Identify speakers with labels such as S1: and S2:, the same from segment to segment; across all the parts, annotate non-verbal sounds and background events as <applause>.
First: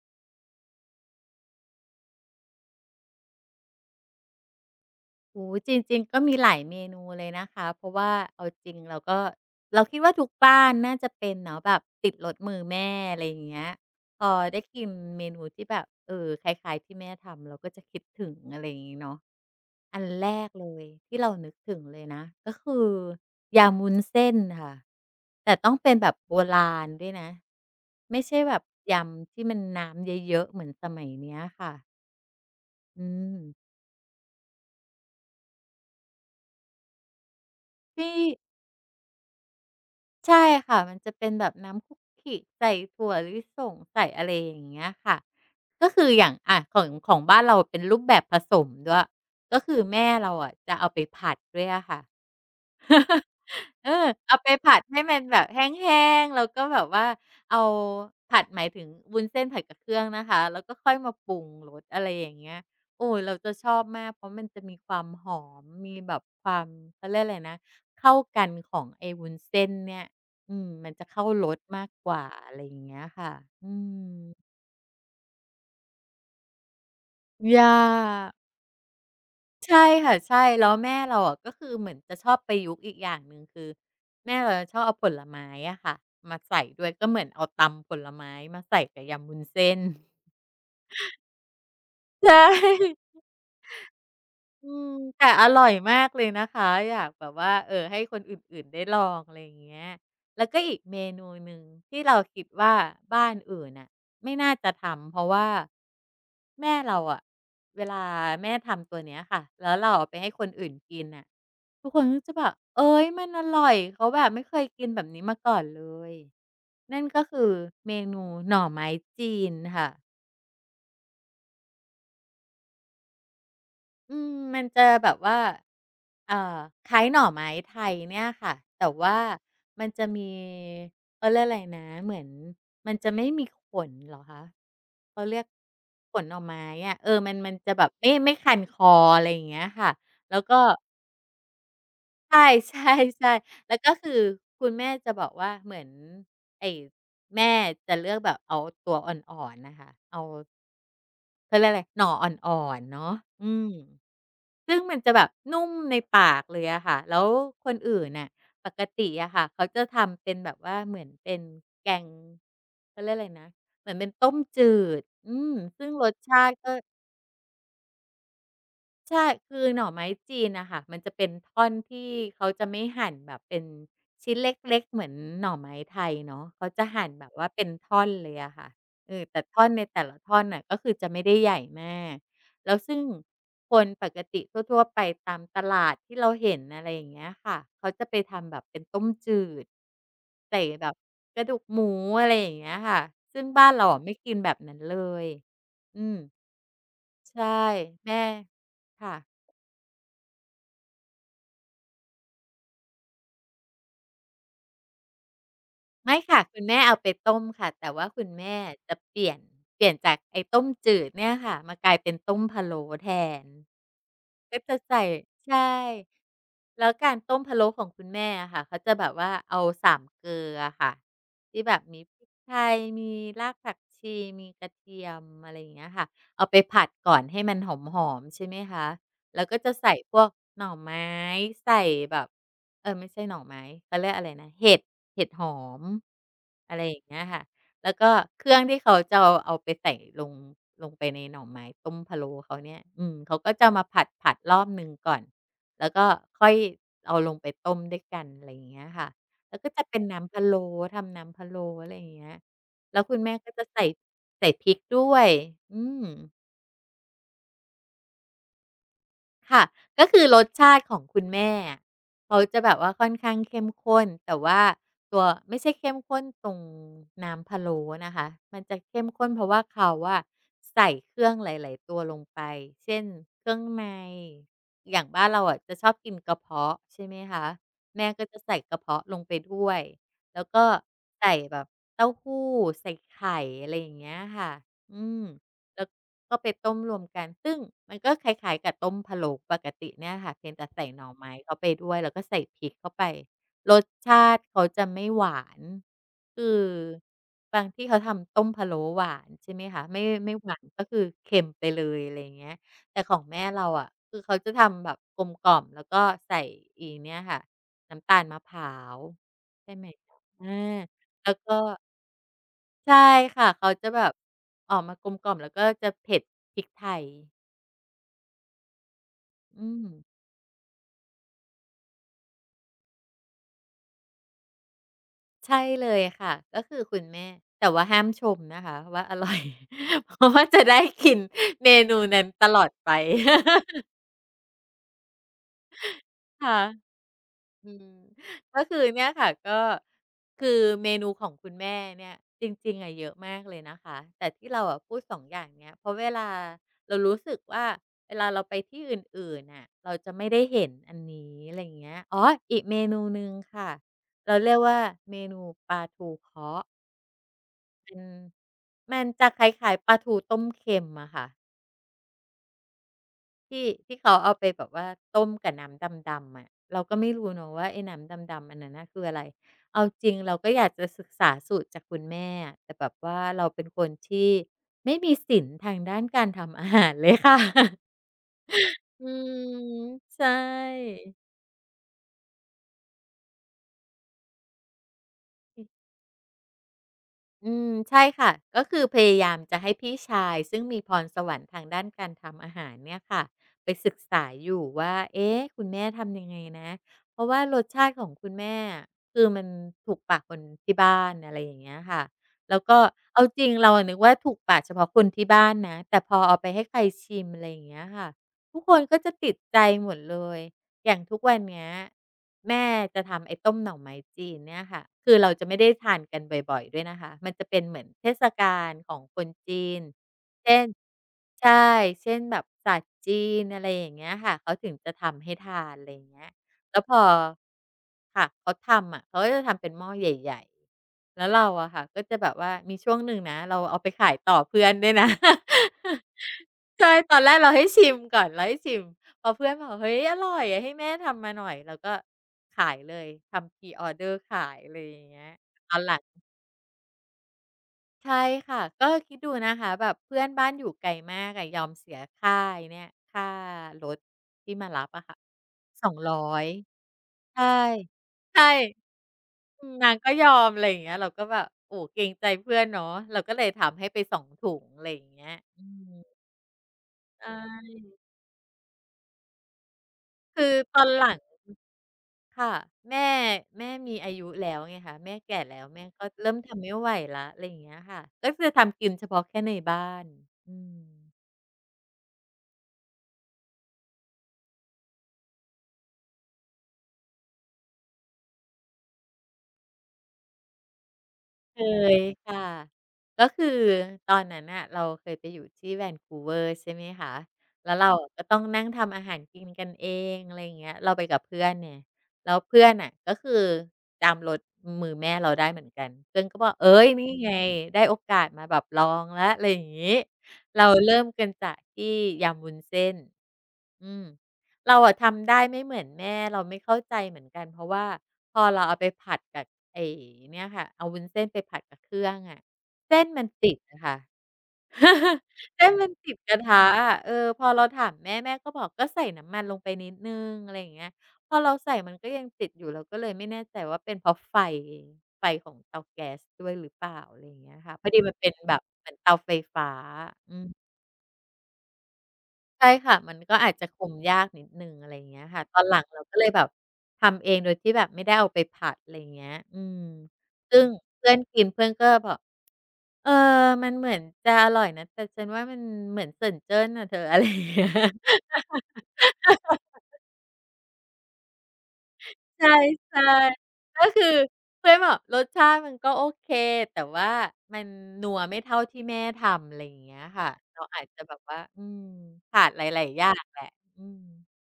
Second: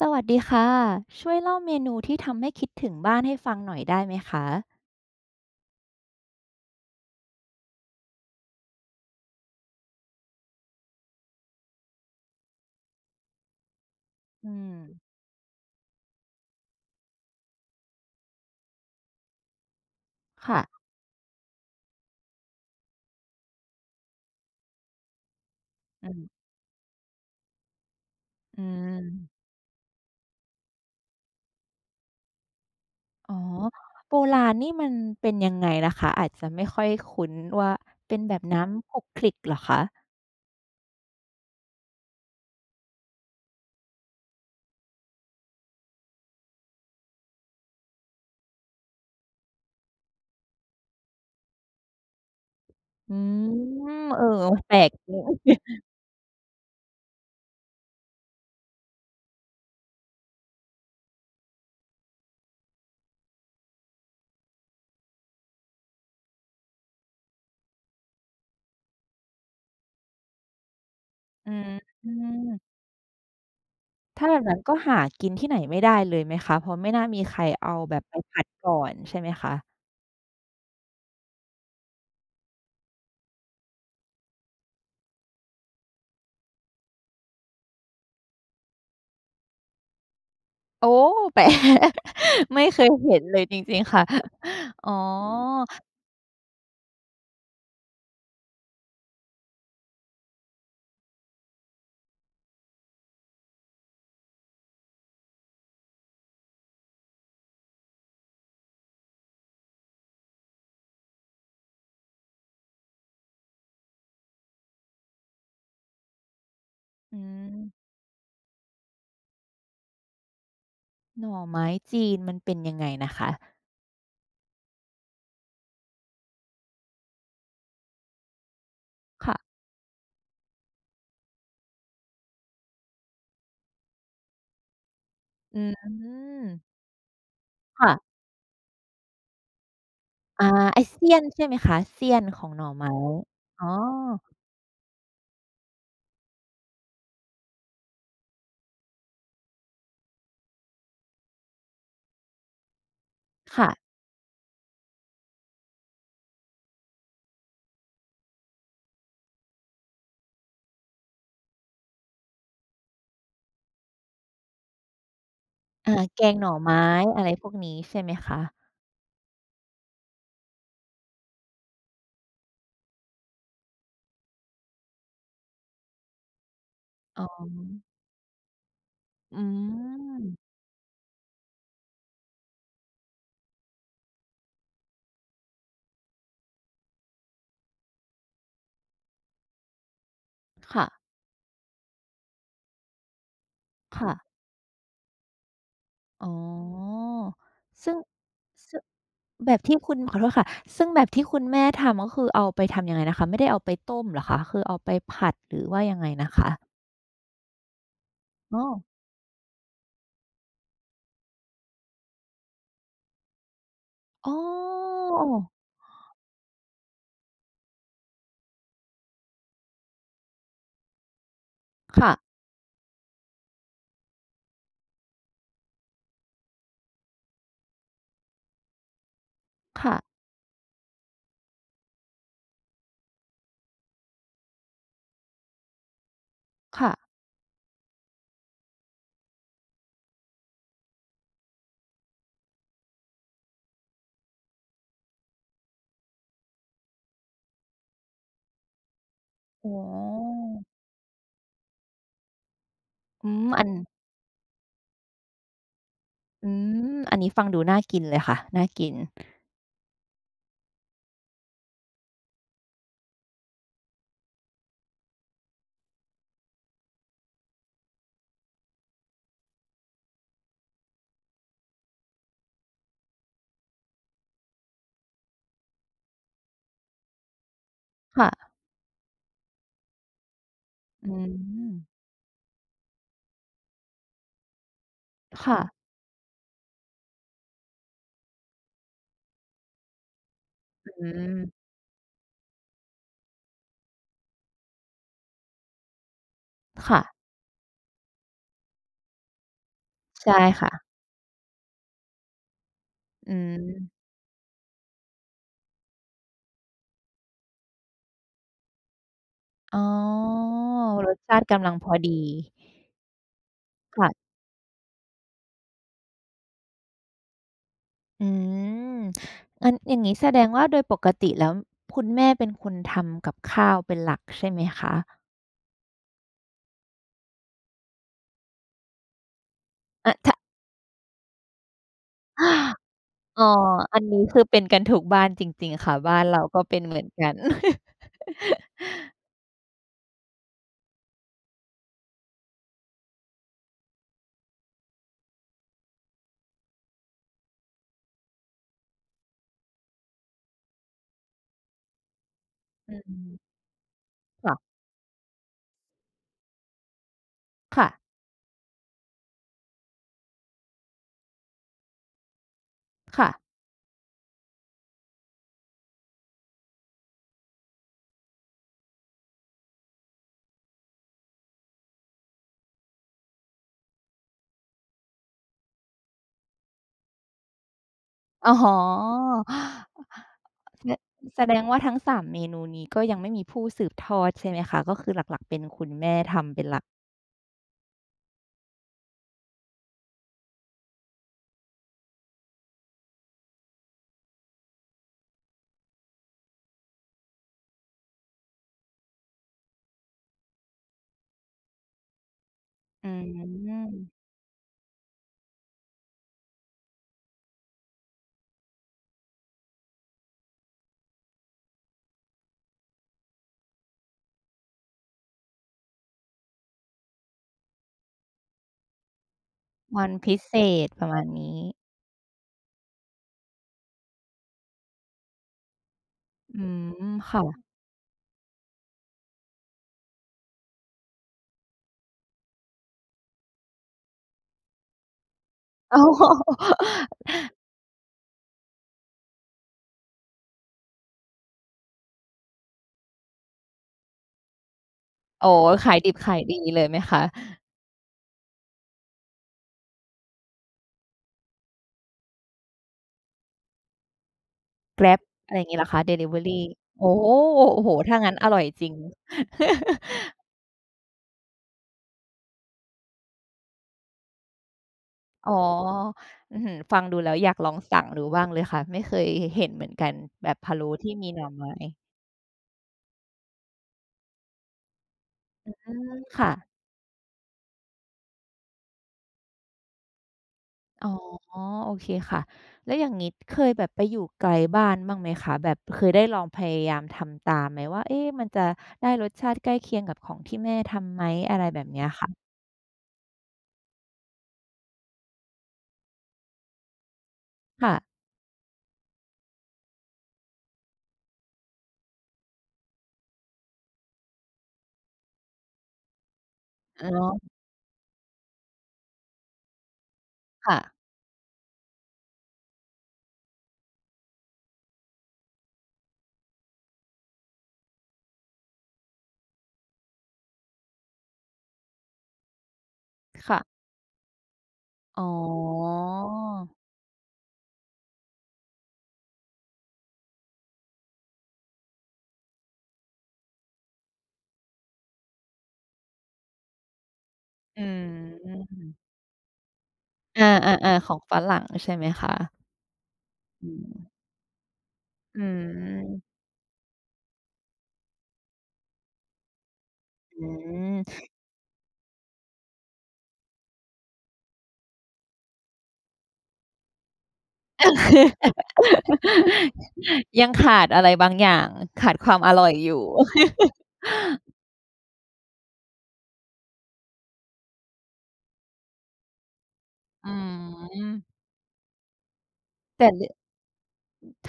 S1: สวัสดีค่ะช่วยเล่าเมนูที่ทำให้คิดถึงบ้านให้ฟังหน่อยได้ไหมคะ
S2: โอ้โฮจริงๆก็มีหลายเมนูเลยนะคะเพราะว่าเอาจริงเราก็เราคิดว่าทุกบ้านน่าจะเป็นเนาะแบบติดรสมือแม่อะไรอย่างเงี้ยพอ
S1: อื
S2: ได้
S1: ม
S2: กินเมนูที่แบบคล้ายๆที่แม่ทำเราก็จะคิดถึงอะไรอย่างงี้เนาะอันแรก
S1: ค่ะ
S2: เลยที่เรานึกถึงเลยนะก็คือยำวุ้นเส้นค่ะแต่ต้องเป็น
S1: อื
S2: แบบ
S1: ม
S2: โบราณด้วยนะไม่ใช่แบ
S1: อื
S2: บยำที่
S1: ม
S2: มันน้ำเยอะๆเหมือนสมัยเนี้ยค่ะอื
S1: อ๋อ
S2: ม
S1: โบราณนี่มันเป็นยังไงล่ะคะอาจจะไม่ค่อยคุ้นว่า
S2: ที่
S1: เป็นแบบน้ำขลุกขลิกเหรอคะ
S2: ใช่ค่ะมันจะเป็นแบบน้ำคุกกี้ใส่ถั่วลิสงใส่อะไรอย่างเงี้ยค่ะก็คืออย่างอ่ะของบ้านเราเป็นรูปแบบผสมด้วยก็คือแม่เราอะจะเอาไปผัดด้วยอะค่ะ
S1: อืม
S2: เออ
S1: เออ
S2: เอาไป
S1: แป
S2: ผั
S1: ล
S2: ด
S1: ก
S2: ให้มันแบบ
S1: ดี
S2: แห้งๆแล้วก็แบบว่าเอาผัดหมายถึงวุ้นเส้นผัดกับเครื่องนะคะแล้วก็ค่อยมาปรุงรสอะไรอย่างเงี้ยโอ้เราจะชอบมากเพราะมันจะมีความหอมมีแบบความเขาเรียกอะไรนะเข้ากันของไอ้วุ้นเส้นเนี่ยอืมมันจะเข้าร
S1: อื
S2: ส
S1: ม
S2: มากกว่าอะไรอย่างเงี้ยค่ะอืม
S1: ถ้าแบบนั้นก็หากินที่ไหนไม่ได้เลยไหมคะเพราะไม่น่ามีใครเอา
S2: ยา
S1: แบบไป
S2: ก
S1: ผัดก่อนใช่ไหมคะ
S2: ใช่ค่ะใช่แล้วแม่เราอะก็คือเหมือนจะชอบประยุกต์อีกอย่างหนึ่งคือแม่เราจะชอบเอาผลไม้อะค่ะมาใส่ด้วยก็เหมือนเอาตำผลไม้มาใส่กับยำวุ้นเส้น
S1: โอ้แปลก <laughs>
S2: <laughs> ใช่
S1: ไม่เคยเห็นเลยจริงๆค่ะ
S2: อื
S1: อ๋อ
S2: มแต่อร่อยมากเลยนะคะอยากแบบว่าให้คนอื่นๆได้ลองอะไรอย่างเงี้ยแล้วก็อีกเมนูหนึ่งที่เราคิดว่าบ้านอื่นน่ะไม่น่าจะทำเพราะว่าแม่เราอะเวลาแม่ทำตัวเนี้ยค่ะแล้วเราเอาไปให้คนอื่นกินน่ะทุกคนก็จะแบบเอ๊ยมันอร่อยเขาแบบไม่เคยกินแบบนี้มาก่อนเลยนั่น
S1: อื
S2: ก็คือ
S1: ม
S2: เมนูหน่อไม้จีนค่ะ
S1: หน่อไม้จีนมันเป็นยังไงนะคะ
S2: อืมมันจะแบบว่าเอ่อคล้ายหน่อไม้ไทยเนี่ยค่ะแต่ว่า
S1: ค่ะ
S2: มันจะมีเขาเรียกอะไรนะเหมือนมันจะไม่มีขนเหรอคะเขาเรียก
S1: อื
S2: ขนหน่อไม้
S1: ม
S2: อะเออมันจะแบบ
S1: ค่ะ
S2: ไม่คันคออะไรอย่างเงี้ยค่ะแล้ว
S1: อา
S2: ก็
S1: ไอ้เสี้ยนใช่ไหมคะเสี้ยนขอ
S2: ใช่
S1: งหน่อไม้
S2: <laughs> ใช่
S1: อ๋อ
S2: ๆแล้วก็คือคุณแม่จะบอกว่าเหมือนไอ้แม่จะเลือกแบบเอาตัวอ่อนๆน่ะค่ะเอาเขาเรียกอะไรหน่ออ่อนๆเนาะอื
S1: ค่ะ
S2: ม ซึ่งมันจะแบบนุ่มในปากเลยอะค่ะแล้วคนอื่นน่ะปกติอะค่ะเขาจะทำเป็นแบบว่าเหมือนเป็นแกงเขาเรียกอะไรนะเหมือนเป็นต้มจืดอืมซึ่ง
S1: อา
S2: รส
S1: แกง
S2: ชา
S1: หน่อ
S2: ติก็
S1: ไม้อะไรพวกนี้ใช่ไหมคะ
S2: ใช่คือหน่อไม้จีนน่ะค่ะมันจะเป็นท่อนที่เขาจะไม่หั่นแบบเป็นชิ้นเล็กๆเหมือนหน่อไม้ไทยเนาะเขาจะหั่น
S1: อ๋
S2: แบ
S1: อ
S2: บว่าเป็นท่อนเลยอะค่ะเออ
S1: อื
S2: แต่ท่อนในแต่ละท่อน
S1: ม
S2: น่ะก็คือจะไม่ได้ใหญ่มากแล้วซึ่งคนปกติทั่วๆไปตามตลาดที่เราเห็นอะไรอย่างเงี้ยค่ะเขาจะไปทำแบบเป็นต้มจืดใส่
S1: ค่ะ
S2: แบบกระดูกหมูอะไรอย่างเงี้ยค่ะซึ่งบ้านเราอะ
S1: ค่ะ
S2: ไม่กินแบบนั้นเลยอืม
S1: อ๋อ
S2: ใช่
S1: ซึ่ง
S2: แม่
S1: ซึ่ง
S2: ค่ะ
S1: แบบที่คุณขอโทษค่ะซึ่งแบบที่คุณแม่ทำก็คือเอาไปทำยังไงนะคะไม่ได้เอาไปต้มเหรอคะคือเอาไปผัดหรือว่ายังไง
S2: ไม่
S1: นะ
S2: ค่ะ
S1: คะ
S2: คุณแม่เอาไปต้มค่ะแต่ว่าคุณแม่
S1: อ๋อ
S2: จะเปลี่ยนจากไอ้ต้มจืดเนี่ยค่ะมากลายเป็นต้มพะโล้แทน
S1: อ๋
S2: ก็จะใส่
S1: อ
S2: ใช่แล้วการต้มพะโล้ของคุณแม่อะค่ะเขาจะแบบว่าเอาสามเกลืออะค่ะที่แบบมี
S1: ค่ะ
S2: พริกไทยมีรากผักชีมีกระเทียมอะไรอย่างเงี้ยค่ะเอาไปผัดก่อนให้มันหอมๆใช่ไหมคะแล้วก็จะใส่
S1: ค่ะ
S2: พวกหน่อไม้ใส่แบบ ไม่ใช่หน่อไม้เขาเรียกอะไรนะเห็ดเห็ดหอมอะไร
S1: ค่ะ
S2: อย่างเงี้ยค่ะแล้วก็เครื่องที่เขาจะเอาไปใส่ลงลงไปในหน่อไม้ต้มพะโล้เขาเนี่ยอืมเขาก็จะมาผัดๆรอบหนึ่งก่อนแล้วก็ค่อยเอาลงไปต้มด้วยกันอะไรอย่างเงี้ยค่ะแล้ว
S1: อ๋
S2: ก็จะเป็นน้ำพะ
S1: อ
S2: โล้ทำน้ำพะโล้อะไรอย่างเงี้ยแล้วคุณ
S1: อื
S2: แม่
S1: ม
S2: ก็จะใส่ใส่พริกด้วยอืม
S1: อืมอันนี้ฟังดูน่ากินเลยค่ะ น่ากิน
S2: ค่ะ ก็คือรสชาติของคุณแม่อะเขาจะแบบว่าค่อนข้างเข้มข้นแต่ว่าตัวไม่ใช่เข้มข้นตรงน้ำพะโล้นะคะ มันจะเข้มข้นเพราะว่าเขาอะใส่เครื่องหลายๆตัวลงไป เช่นเครื่องในอย่างบ้านเราอะจะชอบกินกระเพาะใช่ไหมคะแม่ก็
S1: ค่ะ
S2: จะใส่กระเพาะลงไปด้วยแล้วก็
S1: อื
S2: ใส่แบบ
S1: ม
S2: เต้าหู้ใส่ไข่อะไรอย่างเงี้ยค่ะอืม
S1: ค่ะ
S2: แล้ว ก็ไปต้มรวมกันซึ่งมันก็คล้ายๆกับต้มพะโล้ปกติเนี่ยค่ะเพียงแต่ใส่ห
S1: อื
S2: น่อไม้เข้า
S1: ม
S2: ไปด้วยแล้วก็ใส่พริกเข้าไปรสชาติเขาจะไม่หวานคือ
S1: ค่ะ
S2: บางที่เขาทำต้มพะโล้หวานใช่ไหมคะไม่ไม่
S1: ใช่
S2: หวาน
S1: ค่ะ
S2: ก็คือเค็มไปเลยอะไรอย่างเงี้ยแต่ของ
S1: อื
S2: แม่เราอะ
S1: ม
S2: คือเขาจะทำแบบกลมกล่อมแล้วก็ใส่อีเนี่ยค่ะน้ำตาลมะพร้าวใช่
S1: อ๋
S2: ไหม
S1: อ
S2: อา
S1: รส
S2: แล้ว
S1: ชาติ
S2: ก็
S1: กำลังพอดี
S2: ใช่ค่ะเขาจะแบบ
S1: ค่ะ
S2: ออกมากลมกล่อมแล้วก็จะเผ็ดพริกไทย
S1: อืม
S2: อื
S1: งั้น
S2: ม
S1: อย่างงี้แสดงว่าโดยปกติแล้วคุณแม่เป็นคนทำกับข้าวเป็นหลักใช่ไหมคะ
S2: ใช่เลยค่ะก็คือคุณแม่แต่ว่าห้ามชมนะคะว่าอร่อย <laughs> เพ
S1: อะ
S2: ราะ
S1: ทะ
S2: ว่าจะได้กินเมนูนั้นตลอด
S1: <gasps>
S2: ไป
S1: อ๋ออันนี้คือเป็นกันทุกบ้านจริงๆค่ะบ้านเราก็
S2: ค่ะ
S1: เป็นเหมือนกัน
S2: อืมก็คือเนี่ยค่ะก็คือเมนูของคุณแม่เนี่ยจริงๆอะเยอะมากเลยนะคะแต่ที่เราอะพูดสองอย่างเนี้ยเพราะเวลาเรารู้สึกว่าเวลาเราไปที่อื่นๆน่ะเราจะไม่ได้เห็นอันนี้อะไรอย่างเงี้ยอ๋ออีกเม
S1: อื
S2: นูหนึ่ง
S1: ม <laughs>
S2: ค่ะเราเรี
S1: ค่ะ
S2: ยกว่าเมนูปลาทูเค้าะเป็น
S1: ค่ะ
S2: มันจะคล้ายๆปลาทูต้มเค็มอะค่ะ
S1: ค่ะ
S2: ที่เขาเอาไปแบบว่าต้มกับน้ำดำๆอะเราก็ไม่รู้เนาะว่าไอ้น้ำดำๆอันนั้นน่ะคืออะไรเอาจริงเราก็อยากจะศึกษาสูตรจากคุณแม่อะแต่แบบว่าเราเป็นคนที่ไม่มีศีลทางด้านการทำอาหารเลยค่ะ
S1: อ๋
S2: อื
S1: อ
S2: มใช่
S1: แสแสดงว่าทั้งสามเมนูนี้ก็ยังไม่มีผู้สืบทอดใช่ไหมคะ ก็คือหลักๆเป็นคุณแม่ทำเป็นหลัก
S2: อืมใช่ค่ะก็คือพยายามจะให้พี่ชายซึ่งมีพรสวรรค์ทางด้านการทำอาหารเนี่ยค่ะไปศึกษาอยู่ว่าเอ๊ะคุณแม่ทำยังไงนะเพราะว่ารสชาติของคุณแม่อะคือมันถูกปากคนที่บ้านอะไรอย่างเงี้ยค่ะแล้วก็
S1: อื
S2: เอาจริงเราอะนึกว่า
S1: ม
S2: ถูกปากเฉพาะคนที่บ้านนะแต่พอเอาไปให้ใครชิมอะไรอย่างเงี้ยค่ะทุกคนก็จะติดใจหมดเลย อย่างทุกวันเนี้ยแม่จะทำไอ้ต้มหน่อไม้จีนเนี่ยค่ะคือเราจะไม่ได้ทานกันบ่อยๆด้วยนะคะมันจะเป็นเหมือนเทศกาลของคนจีน
S1: วันพิเศ
S2: เช่น
S1: ษประมาณนี้
S2: ใช่เช่นแบบศาสตร์จีนอะไรอย่างเงี้ยค่ะเขาถึงจะทำให้ทานอะไรอย่างเงี้ย
S1: อื
S2: แล้ว
S1: ม
S2: พอ
S1: ค่ะ
S2: ค่ะเขาทำอะเขาก็จะทำเป็นหม้อใหญ่ๆแล้วเราอะค่ะก็จะแบบว่ามีช่วงหนึ่งนะเราเอาไปขายต่อเพื่อนด้วยนะ
S1: โอโฮ
S2: <laughs> ใช่ตอนแรกเราให้ชิมก่อนเราให้ชิม พอเพื่อนบอกเฮ้ยอร่อยอะให้แม่ทำมาหน่อยเราก็ขายเลยทำ Pre-order ขายอะไรอย่างเงี้ย
S1: โอ้โฮ
S2: ตอนห
S1: ขาย
S2: ลัง
S1: ดิบขายดีเลยไหมคะ
S2: ใช่ค่ะก็คิดดูนะคะแบบเพื่อนบ้านอยู่ไกลมากอะยอมเสียค่าไอ้เนี่ยค่ารถที่มารับอะค่ะ
S1: Grab อะไรงี้เหรอคะดิลิเวอ
S2: 200
S1: รีโอ้โฮ
S2: ใช่
S1: โอ้โฮถ้างั้น
S2: ใช่
S1: อร่อยจริง
S2: อืมนาง
S1: <laughs>
S2: ก็ยอมอะไรอย่างเงี้ยเราก็แบบโอ้เกรงใจเพื่อนเนาะเราก็เลยทำให้ไปสองถุงอะไรอย่างเงี้ย
S1: อ๋อ
S2: อืม
S1: อื้อฮือฟังดู
S2: ใช
S1: แล้วอยากลอง
S2: ่
S1: สั่งดูบ้างเลยค่ะ ไม่เคยเห็นเหมือนกันแบ
S2: คือ
S1: บพะ
S2: ตอ
S1: โล้
S2: นห
S1: ที่
S2: ลัง
S1: มีหน่อไม้
S2: ค่ะแม่แม่มีอายุแล้วไงคะแม่แก่แล้ว
S1: อ
S2: แม่
S1: ื
S2: ก็
S1: ม
S2: เริ่ม
S1: ค่ะ
S2: ทำไม่ไหวแล้วอะไรอย่างเงี้ยค่ะก็จะทำกินเฉพาะแค่ในบ้านอืม
S1: อ๋อโอเคค่ะแล้วอย่างนี้เคยแบบไปอยู่ไกลบ้านบ้างไหมคะแบบเคยได้ลองพยายามทำตามไหมว่าเอ๊ะมันจะได้รสชาติใกล้เคียงกับของที่แม่ทำไหมอะ
S2: เค
S1: ไรแบบ
S2: ย
S1: เนี้ยค่ะ
S2: ค่ะก็คือตอนนั้นน่ะเราเคยไปอยู่ที่แ v นคู o ว v e ์ใช่ไหมคะแล้วเรา
S1: ค่ะ
S2: อะก็ต้องนั่งทำอาหารกินกันเองอะไรอย่างเงี้ยเราไปกับเพื่อนไงแล้วเพื่อนน่ะก็คือจำรสมือแม่เราได้เหมือนกันเพื่อนก็บอกเอ๊ย
S1: อ๋
S2: นี่
S1: อ
S2: ไงได้โอกาสมาแบบลองแล้วอะไรอย่างงี้เรา
S1: ค่ะ
S2: เริ่มกันจากที่ยำวุ้นเส้นอืม เราอะทำได้ไม่เหมือนแม่เราไม่เข้าใจเหมือนกันเพราะว่าพอเราเอาไปผัดกับไอ้เนี่ยค่ะเอาวุ้นเส้นไปผัดกับเครื่องอะเส้นมันติ
S1: ค่ะ
S2: ดอะค่ะ
S1: อ๋
S2: <laughs> เส้นมัน
S1: อ
S2: ติดกระทะอะเออพอเราถามแม่แม่ก็บอกก็ใส่น้ำมันลงไปนิดนึงอะไรอย่างเงี้ยพอเราใส่มันก็ยังติดอยู่เราก็เลยไม่แน่ใจว่าเป็นเพราะไฟของเตาแก๊สด้วยหรือเปล่าอะไรอย่างเงี้ยค่ะ
S1: อื
S2: พอดีมันเป็นแบบเหมือน
S1: ม
S2: เตาไฟฟ้า
S1: อาๆๆของฝรั่งใช่ไหมคะ
S2: ใช่ค่ะมันก็อาจจะ
S1: อื
S2: คุ
S1: ม
S2: มยากนิดหนึ่งอะไรอย่างเงี้ย
S1: อื
S2: ค่ะตอนหลังเราก็เลย
S1: ม
S2: แบบทำเองโดยที่แบบไม่ได้เอาไปผัดอะไรอย่างเงี้ยอืม
S1: อื
S2: ซึ่ง
S1: ม
S2: เพื่อนกินเพื่อนก็บอกเออมันเหมือนจะอร่อยนะแต่ฉันว่ามันเหมือนเซิ่นเจิ้นอะเธอ <laughs> อะไรอย่างเงี้ย
S1: <laughs> ยังขาดอะไรบางอย่างขาดความอ
S2: ใช่
S1: ร่อยอยู่
S2: ๆก็คือเพื่อนบอกรสชาติมันก็โอเคแต่ว่ามันนัวไม่เท่าที่แม่ทำอะไรอย่างเงี้ย
S1: อื
S2: ค่ะเราอาจจะแบบ
S1: ม
S2: ว่าอืมขาดหลายๆอ
S1: แต่
S2: ย่างแหละอืม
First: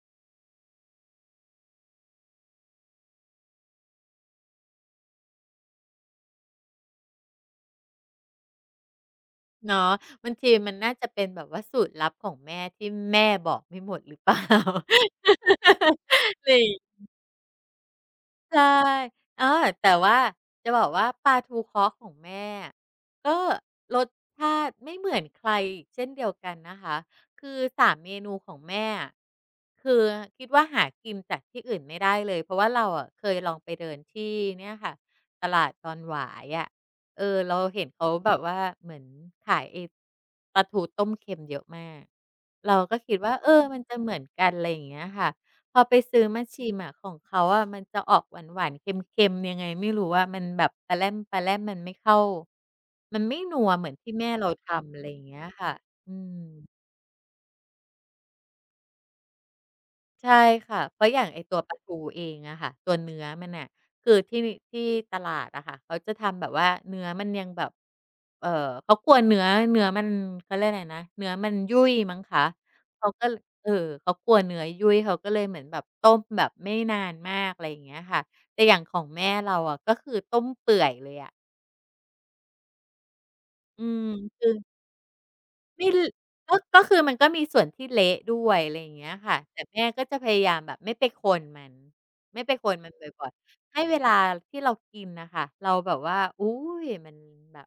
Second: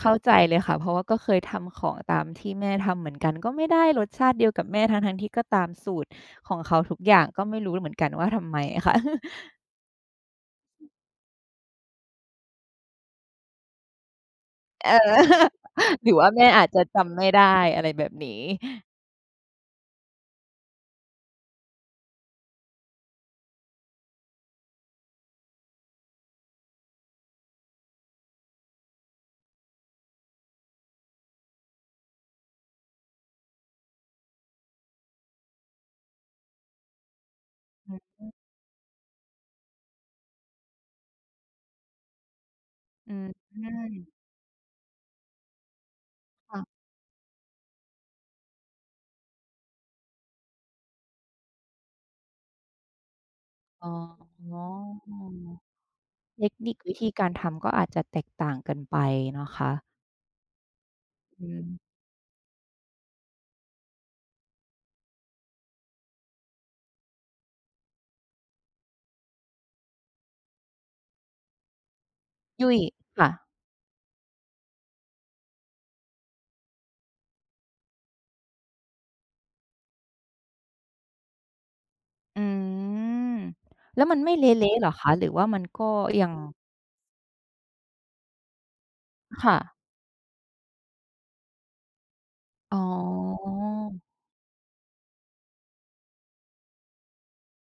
S1: เข้าใจเลยค่ะเพราะว่าก็เคยทำของตามที่แม่ทำเหมือนกันก็ไม่ได้รสชาติเดียวกับแม่ทั้งๆที่ก็ตามสูตรของเขาทุกอย่างก็ไม่รู้เหมือนกันว่าทำไมค่ะ <laughs>
S2: เนาะบางทีมันน่าจะเป็นแบบว่าสูตรลับของแม่ที่แม่บอกไม่หมดหรือ <laughs> เปล่า
S1: เออ
S2: <laughs>
S1: หรือว่าแม่อา
S2: นี่
S1: จจะจำไม่ได้อะไรแบบนี้
S2: ใช่เออแต่ว่าจะบอกว่าปลาทูเค้อของแม่อะก็รสชาติไม่เหมือนใครอีกเช่นเดียวกันนะคะคือสามเมนูของแม่อะคือคิดว่าหากินจากที่อื่นไม่ได้เลยเพราะว่าเราอะเคยลองไปเดินที่เนี่ยค่ะตลาดดอนหวายอะเออเราเห็น
S1: อือ
S2: เขาแบบว่าเหมือนขายไอ้ปลาทูต้มเค็มเยอะมากเราก็
S1: อื
S2: คิดว่าเอ
S1: ม
S2: อมันจะเหมือนกันอะไรอย่างเงี้ยค่ะ พอไปซื้อมาชิม
S1: ค่ะ
S2: อะของเขาอะมันจะออกหวานๆเค็มๆยังไงไม่รู้อะมันแบบปะแล่มๆมันไม่เข้ามันไม่นัวเห
S1: อ๋อ
S2: มือนที่แม่เราทำอะไรอย่างเงี้ยค่ะอืม
S1: เทคนิควิธีการทำก็อาจจะแตกต่างกันไปนะคะ
S2: ใช่ค่ะเพราะอย่างไอ้
S1: อื
S2: ตัวปลา
S1: ม
S2: ทูเองอะค่ะ ตัวเนื้อมันน่ะคือที่ตลาดอะค่ะเขาจะทำแบบว่าเนื้อมันยังแบบเอ่อเขากลัวเนื้อมันเขาเรียกอะไรนะเนื้อมันยุ่ยมั้งคะ
S1: ยุ่ย
S2: เขาก็
S1: ค่ะ
S2: เอ่อเขากลัวเนื้อยุ่ยเขาก็เลยเหมือนแบบต้มแบบไม่นานมากอะไรอย่างเงี้ยค่ะแต่อย่างของแม่เราอะก็คือต้มเปื่อยเลยอะ
S1: อืม
S2: อื
S1: แล้
S2: ม
S1: วมันไม่เล
S2: คือ
S1: ะๆเหรอคะหรือว่ามันก็
S2: ไม่ล
S1: ยัง
S2: ก็คือมันก็มีส่วนที่เละด้วยอะไรอย่างเงี้ยค่ะ
S1: ค่ะ
S2: แต่แม่ก็จะพยายามแบบไม่ไปคนมันไม่ไปค
S1: อ๋
S2: นมันบ่อย
S1: อ
S2: ๆให้เวลาที่เรากินน่ะค่ะเราแบบว่าอุ๊ยมันแบบ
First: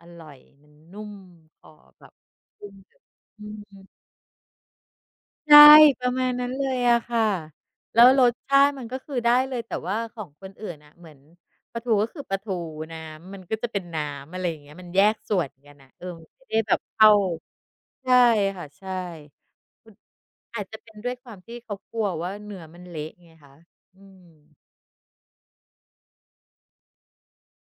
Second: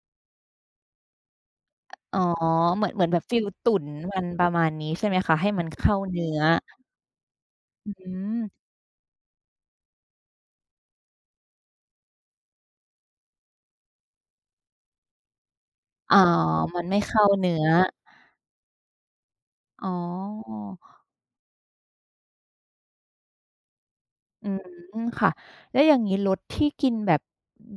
S2: อร่อยมันนุ่มคอแบบ
S1: อ๋อ
S2: อืม
S1: เหมือนเหมือนแบบฟี
S2: อื
S1: ลตุ๋น
S2: ม
S1: มันประมาณนี้ใช่ไหมคะให้
S2: ใช่
S1: มันเข้า
S2: ประมา
S1: เนื้
S2: ณ
S1: อ
S2: นั้นเลยอะค่ะ
S1: อื
S2: แล้วรส
S1: ม
S2: ชาติมันก็คือได้เลยแต่ว่าของคนอื่นน่ะเหมือนปลาทูก็คือปลาทูน้ำมันก็จะเป็นน้ำอะไรอย่างเงี้ยมันแยกส่วนกันน่ะเออ
S1: อ๋อ
S2: มันไม่ได้แบ
S1: มั
S2: บ
S1: นไม่
S2: เข้า
S1: เข้าเนื้อ
S2: ใช่ค่ะใช่
S1: อ๋
S2: คุณ
S1: อ
S2: อาจจะเป็นด้วยความที่เขากลัวว่าเนื้อมันเละไงคะอืม
S1: อืมค่ะแล้วอย่างงี้รสที่กินแบบ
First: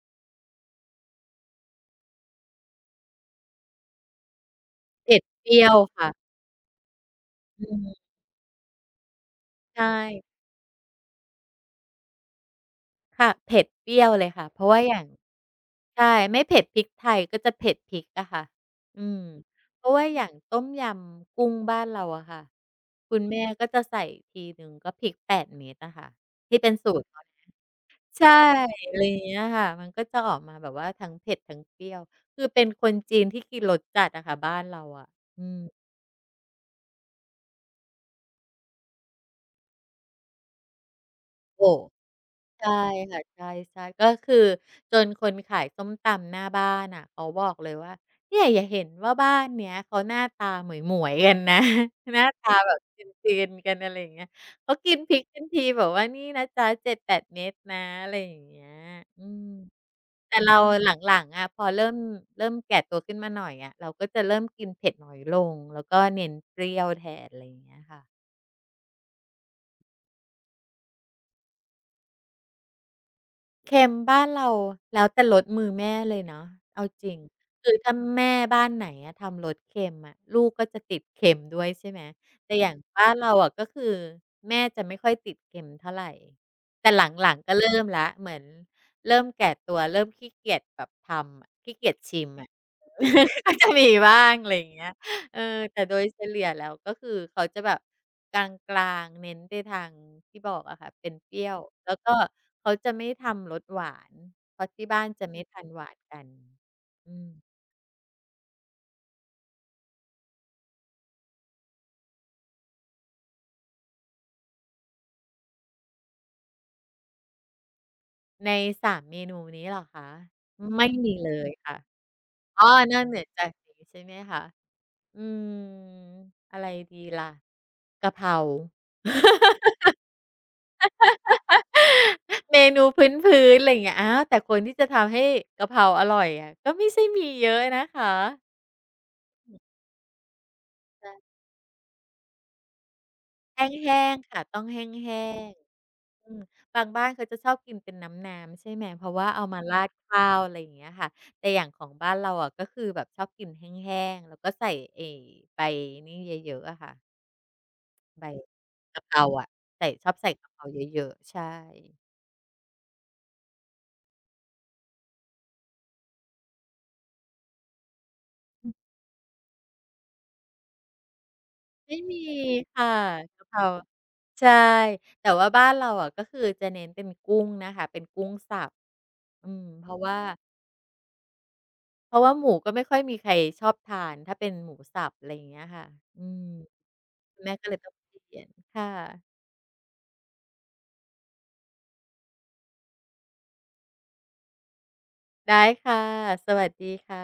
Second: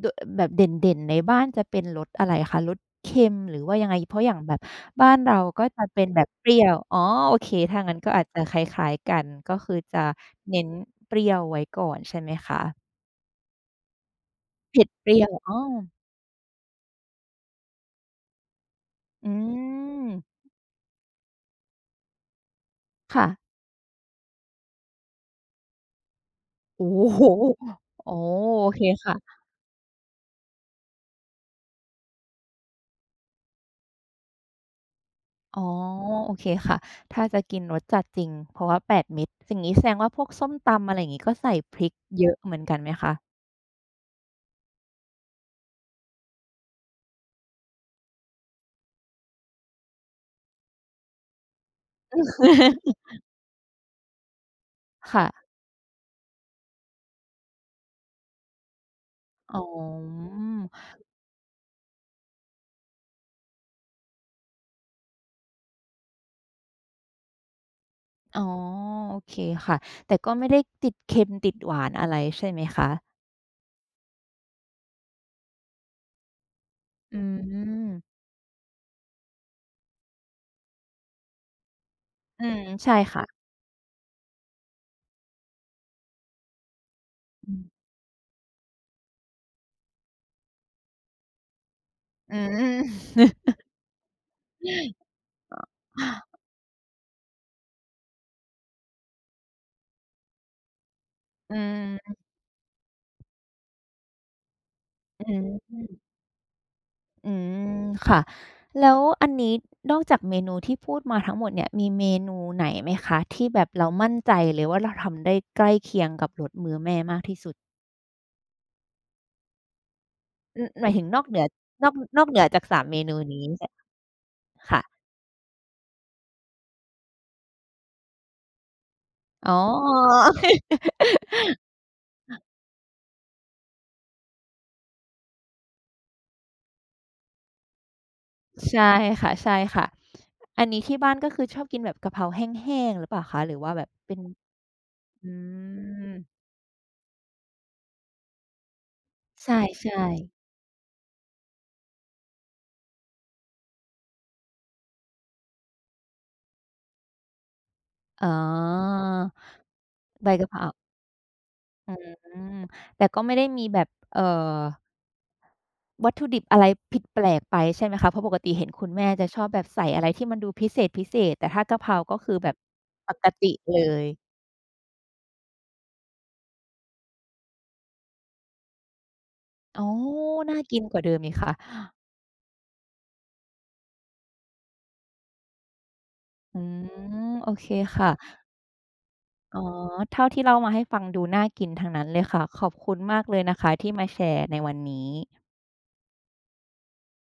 S1: ดแบบเด่นๆในบ้านจะเป็นรสอะไรคะรสเค็มหรือว่ายังไงเพราะอย่างแบบบ้า
S2: เผ็
S1: น
S2: ด
S1: เรา
S2: เปรี้
S1: ก็
S2: ยว
S1: จะเป็น
S2: ค่ะ
S1: แบบเปรี้ยวอ๋อโอเค
S2: อื
S1: ถ้างั้นก็
S2: ม
S1: อาจจะคล้ายๆกันก็คือ
S2: ใช่
S1: จะเน้นเปรี้ยวไว้ก่อนใช่ไหมคะ
S2: ค่ะเผ็ดเปรี้ยวเลยค่ะเพราะว่า
S1: เผ็ด
S2: อย่า
S1: เป
S2: ง
S1: รี้ยวออ
S2: ใช่ไม่เผ็ดพริกไทยก็จะเผ็ดพริกอะค่ะอืม
S1: อื
S2: เพราะว่า
S1: ม
S2: อย่างต้มยำกุ้งบ้านเราอะค่ะคุณแม่
S1: ค่ะ
S2: ก็จะใส่ทีหนึ่งก็พริก8เม็ดอะค่ะที่เป็น
S1: โอ้
S2: สูตร
S1: โฮอ๋อ
S2: ใช่
S1: โอเค
S2: อะไรอย่างเงี้
S1: ค่ะ
S2: ยค่ะมันก็จะออกมาแบบว่าทั้งเผ็ดทั้งเปรี้ยวคือเป็นคนจีนที่กินรสจัดอะค่ะบ้านเราอะอื
S1: อ๋
S2: ม
S1: อโอเคค่ะถ้าจะกินรสจัดจริงเพราะว่า8เม็ดอย่างงี้แสดงว่าพวกส้มตำอะไรอย่างงี้ก็ใส่
S2: โอ้
S1: พริกเยอะเหมือน
S2: ใช่
S1: กันไหมคะ
S2: ค่ะใช่ๆก็คือจนคนขายส้มตำหน้าบ้านน่ะเขาบอกเลยว่าเนี่ยอย่าเห็นว่าบ้านเนี้ยเขาหน้าตาหมวยๆกันนะ <laughs> หน้าตาแบบ
S1: <laughs>
S2: จีนๆกันอะไรอย่างเงี้ยเขากินพริก
S1: ค่ะ
S2: กันทีแบบว่านี่นะจ๊ะ7-8เม็ดนะอะไรอย่างเงี้ยอืม
S1: อ๋อ
S2: แต่เราหลังๆอะพอเริ่มแก่ตัวขึ้นมาหน่อยอะเราก็จะเริ่มกินเผ็ดน้อยลงแล้วก็เน้นเปรี้ยวแทนอะไรอย่างเงี้ยค่ะ
S1: อ๋อโอเคค่ะ แต่ก็ไม่ได้ติดเค็มติดหวานอะไรใช่ไหมคะ
S2: เค็มบ้านเราแล้วแต่รสมือแม่เลยเนาะเอาจริ
S1: อื
S2: งคือ
S1: ม
S2: ถ้าแม่บ้านไหนอะทำรสเค็มอะลูกก็จะติดเค็มด้วยใช่ไหม
S1: อื
S2: แต่
S1: ม
S2: อย่าง
S1: ใช่
S2: บ้านเรา
S1: ค่ะ
S2: อะก็คือแม่จะไม่ค่อยติดเค็มเท่าไรแต่หลังๆ
S1: อื
S2: ก็เริ่ม
S1: ม
S2: แล้วเหมือนเริ่มแก่ตัวเริ่มขี้เกียจแบบทำอะขี้เกียจชิม
S1: อื
S2: อะ
S1: ม
S2: <laughs> ก็จะมีบ้างอะไรอย่างเงี้ยเออแต่โดยเฉ
S1: <laughs>
S2: ลี่ยแล้วก็คือเขาจะแบบกลางๆเน้นไปทางที่บอกอะค่ะเป็นเปรี้ย
S1: อื
S2: ว แล้วก็
S1: ม
S2: เขาจะไม่ทำรสหวาน เพราะที่บ้าน
S1: อื
S2: จะไม่ทานหวาน
S1: ม
S2: กันอืม
S1: อืมค่ะแล้วอันนี้นอกจากเมนูที่พูดมาทั้งหมดเนี่ยมีเมนูไหนไหมคะที่แบบเรามั่นใจเลยว่าเราทำได้ใกล้เคียงกับรสมื้อแม่มากที่สุด
S2: ในสามเมนูนี้เหรอคะ
S1: อือห
S2: ไม่
S1: มายถึง
S2: มี
S1: นอก
S2: เล
S1: เหนือ
S2: ยค่ะ
S1: นอกเหนือจา
S2: อ๋
S1: ก
S2: อ
S1: สาม
S2: น
S1: เม
S2: อกเห
S1: นู
S2: นือ
S1: นี้
S2: จากนี้
S1: ช
S2: ใช่ไหมคะ
S1: ค่ะ
S2: อืมอะไรดีล่ะกะเพรา
S1: อ๋อ <laughs>
S2: เมนูพื้นๆอะไรอย่างเงี้ยอาวแต่คนที่จะทำให้กะเพราอร่อยอะก็ไม่ใช่มีเยอะนะคะ
S1: ใช่ค่ะใช่ค่ะอันนี้ที่บ้านก็คือชอบกินแบบกะเพราแห้งๆหรือเปล่าคะหรือว่าแบบ
S2: แห้
S1: เป็
S2: ง
S1: น
S2: ๆค่ะต้องแห้
S1: อื
S2: งๆอืม
S1: ม
S2: บางบ้านเขาจะชอบกินเป็นน้ำๆใช่ไหมเพราะว่าเอา
S1: ใช่
S2: มาราดข้าว
S1: ๆ
S2: อะไรอย่างเงี้ยค่ะแต่อย่างของบ้านเราอะก็คือแบบชอบกินแห้งๆแล้วก็ใส่ไอ้ใบนี่เยอะๆอะค่ะใบ
S1: อ๋อ
S2: กะเพราอะใส่ชอบ
S1: ใบ
S2: ใส่
S1: กะ
S2: กะ
S1: เพ
S2: เพ
S1: รา
S2: ราเยอะๆใช่
S1: อืมแต่ก็ไม่ได้มีแบบวัตถุดิบอะไรผิดแปลกไปใช่ไหมคะเพราะปกติเห็นคุณแม่จะชอบแบบใส่อะไรที่มันดูพิเศษพิเศษแต่ถ้ากะเพรา
S2: ไม่
S1: ก็
S2: มี
S1: คือแบบ
S2: ค่ะ
S1: ปก
S2: กะ
S1: ติ
S2: เพรา
S1: เลย
S2: ใช่แต่ว่าบ้านเราอะก็คือจะเน้นเป็นกุ้งนะคะเป็นกุ้งสับอืม
S1: อ๋
S2: เพ
S1: อ
S2: ราะว่า
S1: น่ากินกว่าเดิมอีกค่ะ
S2: หมูก็ไม่ค่อยมีใครชอบทานถ้าเป็นหมูสับอะไรอย่างเงี้ยค่ะอืม
S1: อืม
S2: คุณ
S1: โอ
S2: แม่
S1: เค
S2: ก็เลยต้อง
S1: ค่ะ
S2: เปลี่ยนค่ะ
S1: อ๋อเท่าที่เล่ามาให้ฟังดูน่ากินทั้งนั้นเลยค่ะขอบคุณมากเลยนะคะที่มาแชร์ในวันนี้
S2: ได้ค่ะสวัสดีค่ะ